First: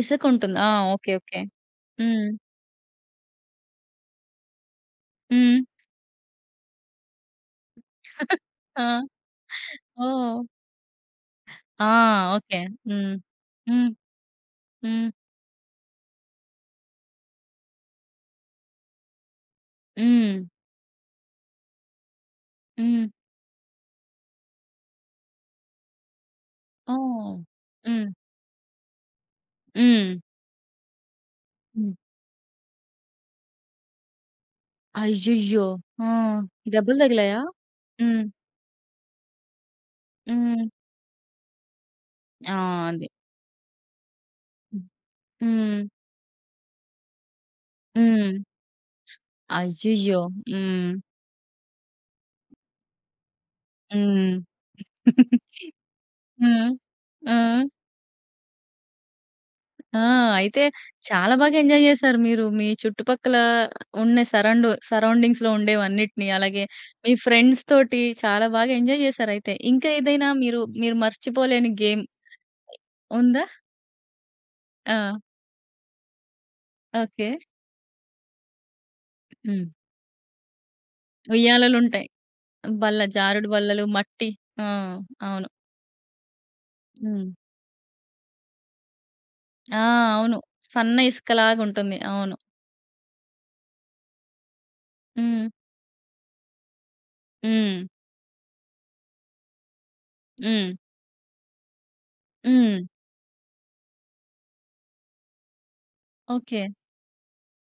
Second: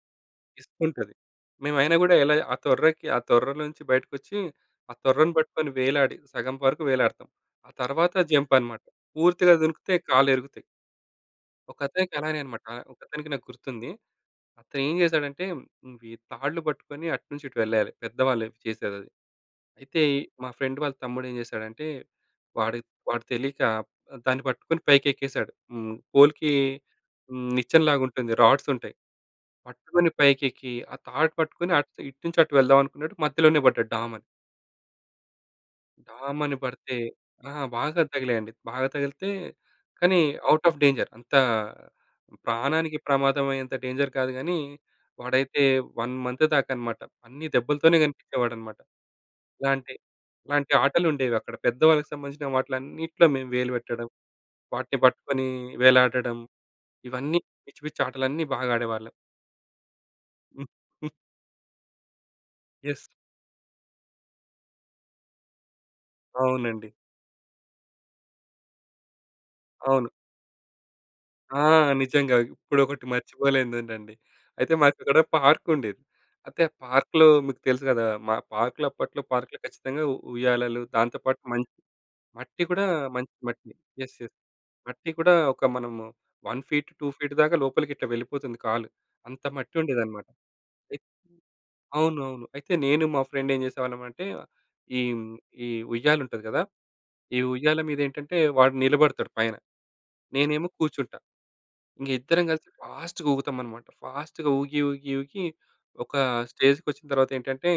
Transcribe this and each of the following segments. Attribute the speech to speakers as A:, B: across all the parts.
A: ఇసుక ఉంటుంది. ఆ! ఓకే.
B: ఇసకుంటది.
A: ఓకే.
B: మేమైనా గూడా
A: హ్మ్.
B: ఎలా ఆ తొర్రకి ఆ తొర్రలో నుంచి బయటకొచ్చి, ఆ తొర్రను
A: హ్మ్.
B: పట్టుకొని వేలాడి సగం వరకు వేలాడతాం. ఆ తర్వాత జంప్ అనమాట.
A: ఆ!
B: పూర్తిగా దుంకితే కాళ్ళు
A: ఓహ్!
B: ఇరుగుతయి.
A: ఆ!
B: ఒకతనికి అలానే
A: ఓకే.
B: అన్నమాట.
A: హ్మ్.
B: ఒకతనికి నాకు
A: హ్మ్.
B: గుర్తుంది. అతను ఏం
A: హ్మ్.
B: జేసాడంటే హ్మ్, వి తాళ్ళు పట్టుకొని అటునుంచి ఇటు వెళ్ళాలి. పెద్దవాళ్ళు చేసేదది. అయితే,
A: హ్మ్.
B: మా ఫ్రెండ్ వాళ్ళ తమ్ముడు ఏం జేసాడంటే, వాడి
A: హ్మ్.
B: వాడు తెలియక ఆహ్, దాన్ని పట్టుకొని పైకి ఎక్కేసాడు. హ్మ్. పోల్‌కి
A: ఓహ్!
B: హ్మ్. నిచ్చెన లాగా
A: హ్మ్.
B: ఉంటుంది. రాడ్స్ ఉంటయి. పట్టుకొని
A: హ్మ్.
B: పైకి ఎక్కి, ఆ తాడు పట్టుకొని అట్
A: హ్మ్.
B: ఇటు నుంచి అటు వెళ్దాం అనుకున్నాడు. మధ్యలోనే పడ్డాడు డామ్ అని.
A: అయ్యయ్యో! ఆ!
B: డామ్ అని పడితే
A: దెబ్బలు తగిలాయా?
B: ఆ! బాగా
A: హ్మ్.
B: తగిలాయండి. బాగా తగిలితే కానీ ఔట్
A: హ్మ్.
B: Off danger. అంత
A: ఆ!
B: ప్రాణానికి
A: అది.
B: ప్రమాదం అయ్యేంత డేంజర్ కాదు గాని,
A: హ్మ్.
B: వాడైతే
A: హ్మ్.
B: 1 మంత్ దాక అన్నమాట అన్నీ దెబ్బలతోనే
A: హ్మ్.
B: కనిపించేవాడన్నమాట. ఇలాంటి,
A: అయ్యయ్యో!
B: ఇలాంటి
A: హ్మ్.
B: ఆటలు ఉండేవి అక్కడ. పెద్దవాళ్ళకి సంబంధించిన వాటిలన్నిట్లో మేము వేలు పెట్టడం,
A: హ్మ్.
B: వాటిని పట్టుకొని వేలాడడం,
A: హ్మ్. ఆ!
B: ఇవన్నీ పిచ్చి, పిచ్చి ఆటలన్నీ బాగా ఆడేవాళ్ళం.
A: ఆ! అయితే
B: హ్మ్. హ్మ్.
A: చాలా బాగా ఎంజాయ్ చేశారు మీరు. మీ
B: యెస్.
A: చుట్టుపక్కల ఉన్న సరౌండు సరౌండింగ్స్‌లో ఉండేవన్నిటిని. అలాగే
B: అవునండి.
A: మీ ఫ్రెండ్స్‌ తోటి చాలా బాగా ఎంజాయ్ చేశారు అయితే. ఇంకా
B: అవును.
A: ఏదైనా మీరు, మీరు
B: ఆ!
A: మర్చిపోలేని గేమ్
B: నిజంగా. ఇప్పుడు ఒకటి
A: ఉందా?
B: మర్చిపోలేనిది ఉందండి. అయితే మాకు ఇక్కడ
A: ఆ!
B: పార్క్ ఉండిద్ధి. అయితే పార్క్‌లో
A: ఓకే.
B: మీకు తెలుసు కదా! మా పార్క్‌లో అప్పట్లో పార్క్‌లో
A: హ్మ్.
B: ఖచ్చితంగా ఉ ఉయ్యాలలు. దాంతో పాటు మంచి
A: ఉయ్యాలలుంటయి.
B: మట్టి కూడా
A: బల్ల,
B: మంచి
A: జారుడు
B: మట్టి
A: బల్లలు,
B: యెస్.
A: మట్టి.
B: యెస్.
A: ఆ!
B: మట్టి కూడా
A: అవును.
B: ఒక మనము 1 ఫీట్, 2
A: హ్మ్.
B: ఫీట్ దాకా లోపలికి ఇట్లా వెళ్ళిపోతుంది కాలు. అంత మట్టి
A: ఆ!
B: ఉండేదనమాట.
A: అవును. సన్న
B: అయ్
A: ఇసుకలాగా ఉంటుంది. అవును.
B: అవునవును. అయితే నేను మా ఫ్రెండ్ ఏం జేసేవాళ్ళం అంటే, ఈ హ్మ్,
A: హ్మ్.
B: ఈ ఉయ్యాల ఉంటది గదా! ఈ ఉయ్యాల
A: హ్మ్.
B: మీద ఏంటంటే వాడు నిలబడతాడు పైన, నేనేమో
A: హ్మ్.
B: కూర్చుంటా. ఇంక ఇద్దరం కలిసి
A: హ్మ్.
B: ఫాస్ట్‌గా ఊగుతామన్నమాట. ఫాస్ట్‌గా ఊగి, ఊగి, ఊగి, ఒక
A: ఓకే.
B: స్టేజ్‌కొచ్చిన తరువాత ఏంటంటే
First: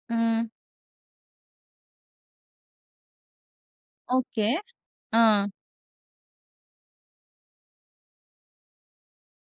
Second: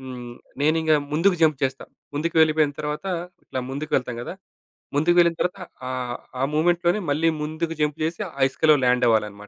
B: హ్మ్,
A: హ్మ్.
B: నేనింకా ముందుకు జంప్ చేస్తా. ముందుకు వెళ్ళిపోయిన తరువాత ఇట్లా ముందుకు వెళ్తాం కదా!
A: ఓకే.
B: ముందుకు
A: ఆ!
B: వెళ్ళిన తరువాత, ఆహ్, ఆ మూవ్‌మెంట్‌ లోనే మళ్ళీ ముందుకు జంప్ చేసి, ఆ ఇసుక‌లో ల్యాండ్ అవ్వాలన్నమాట.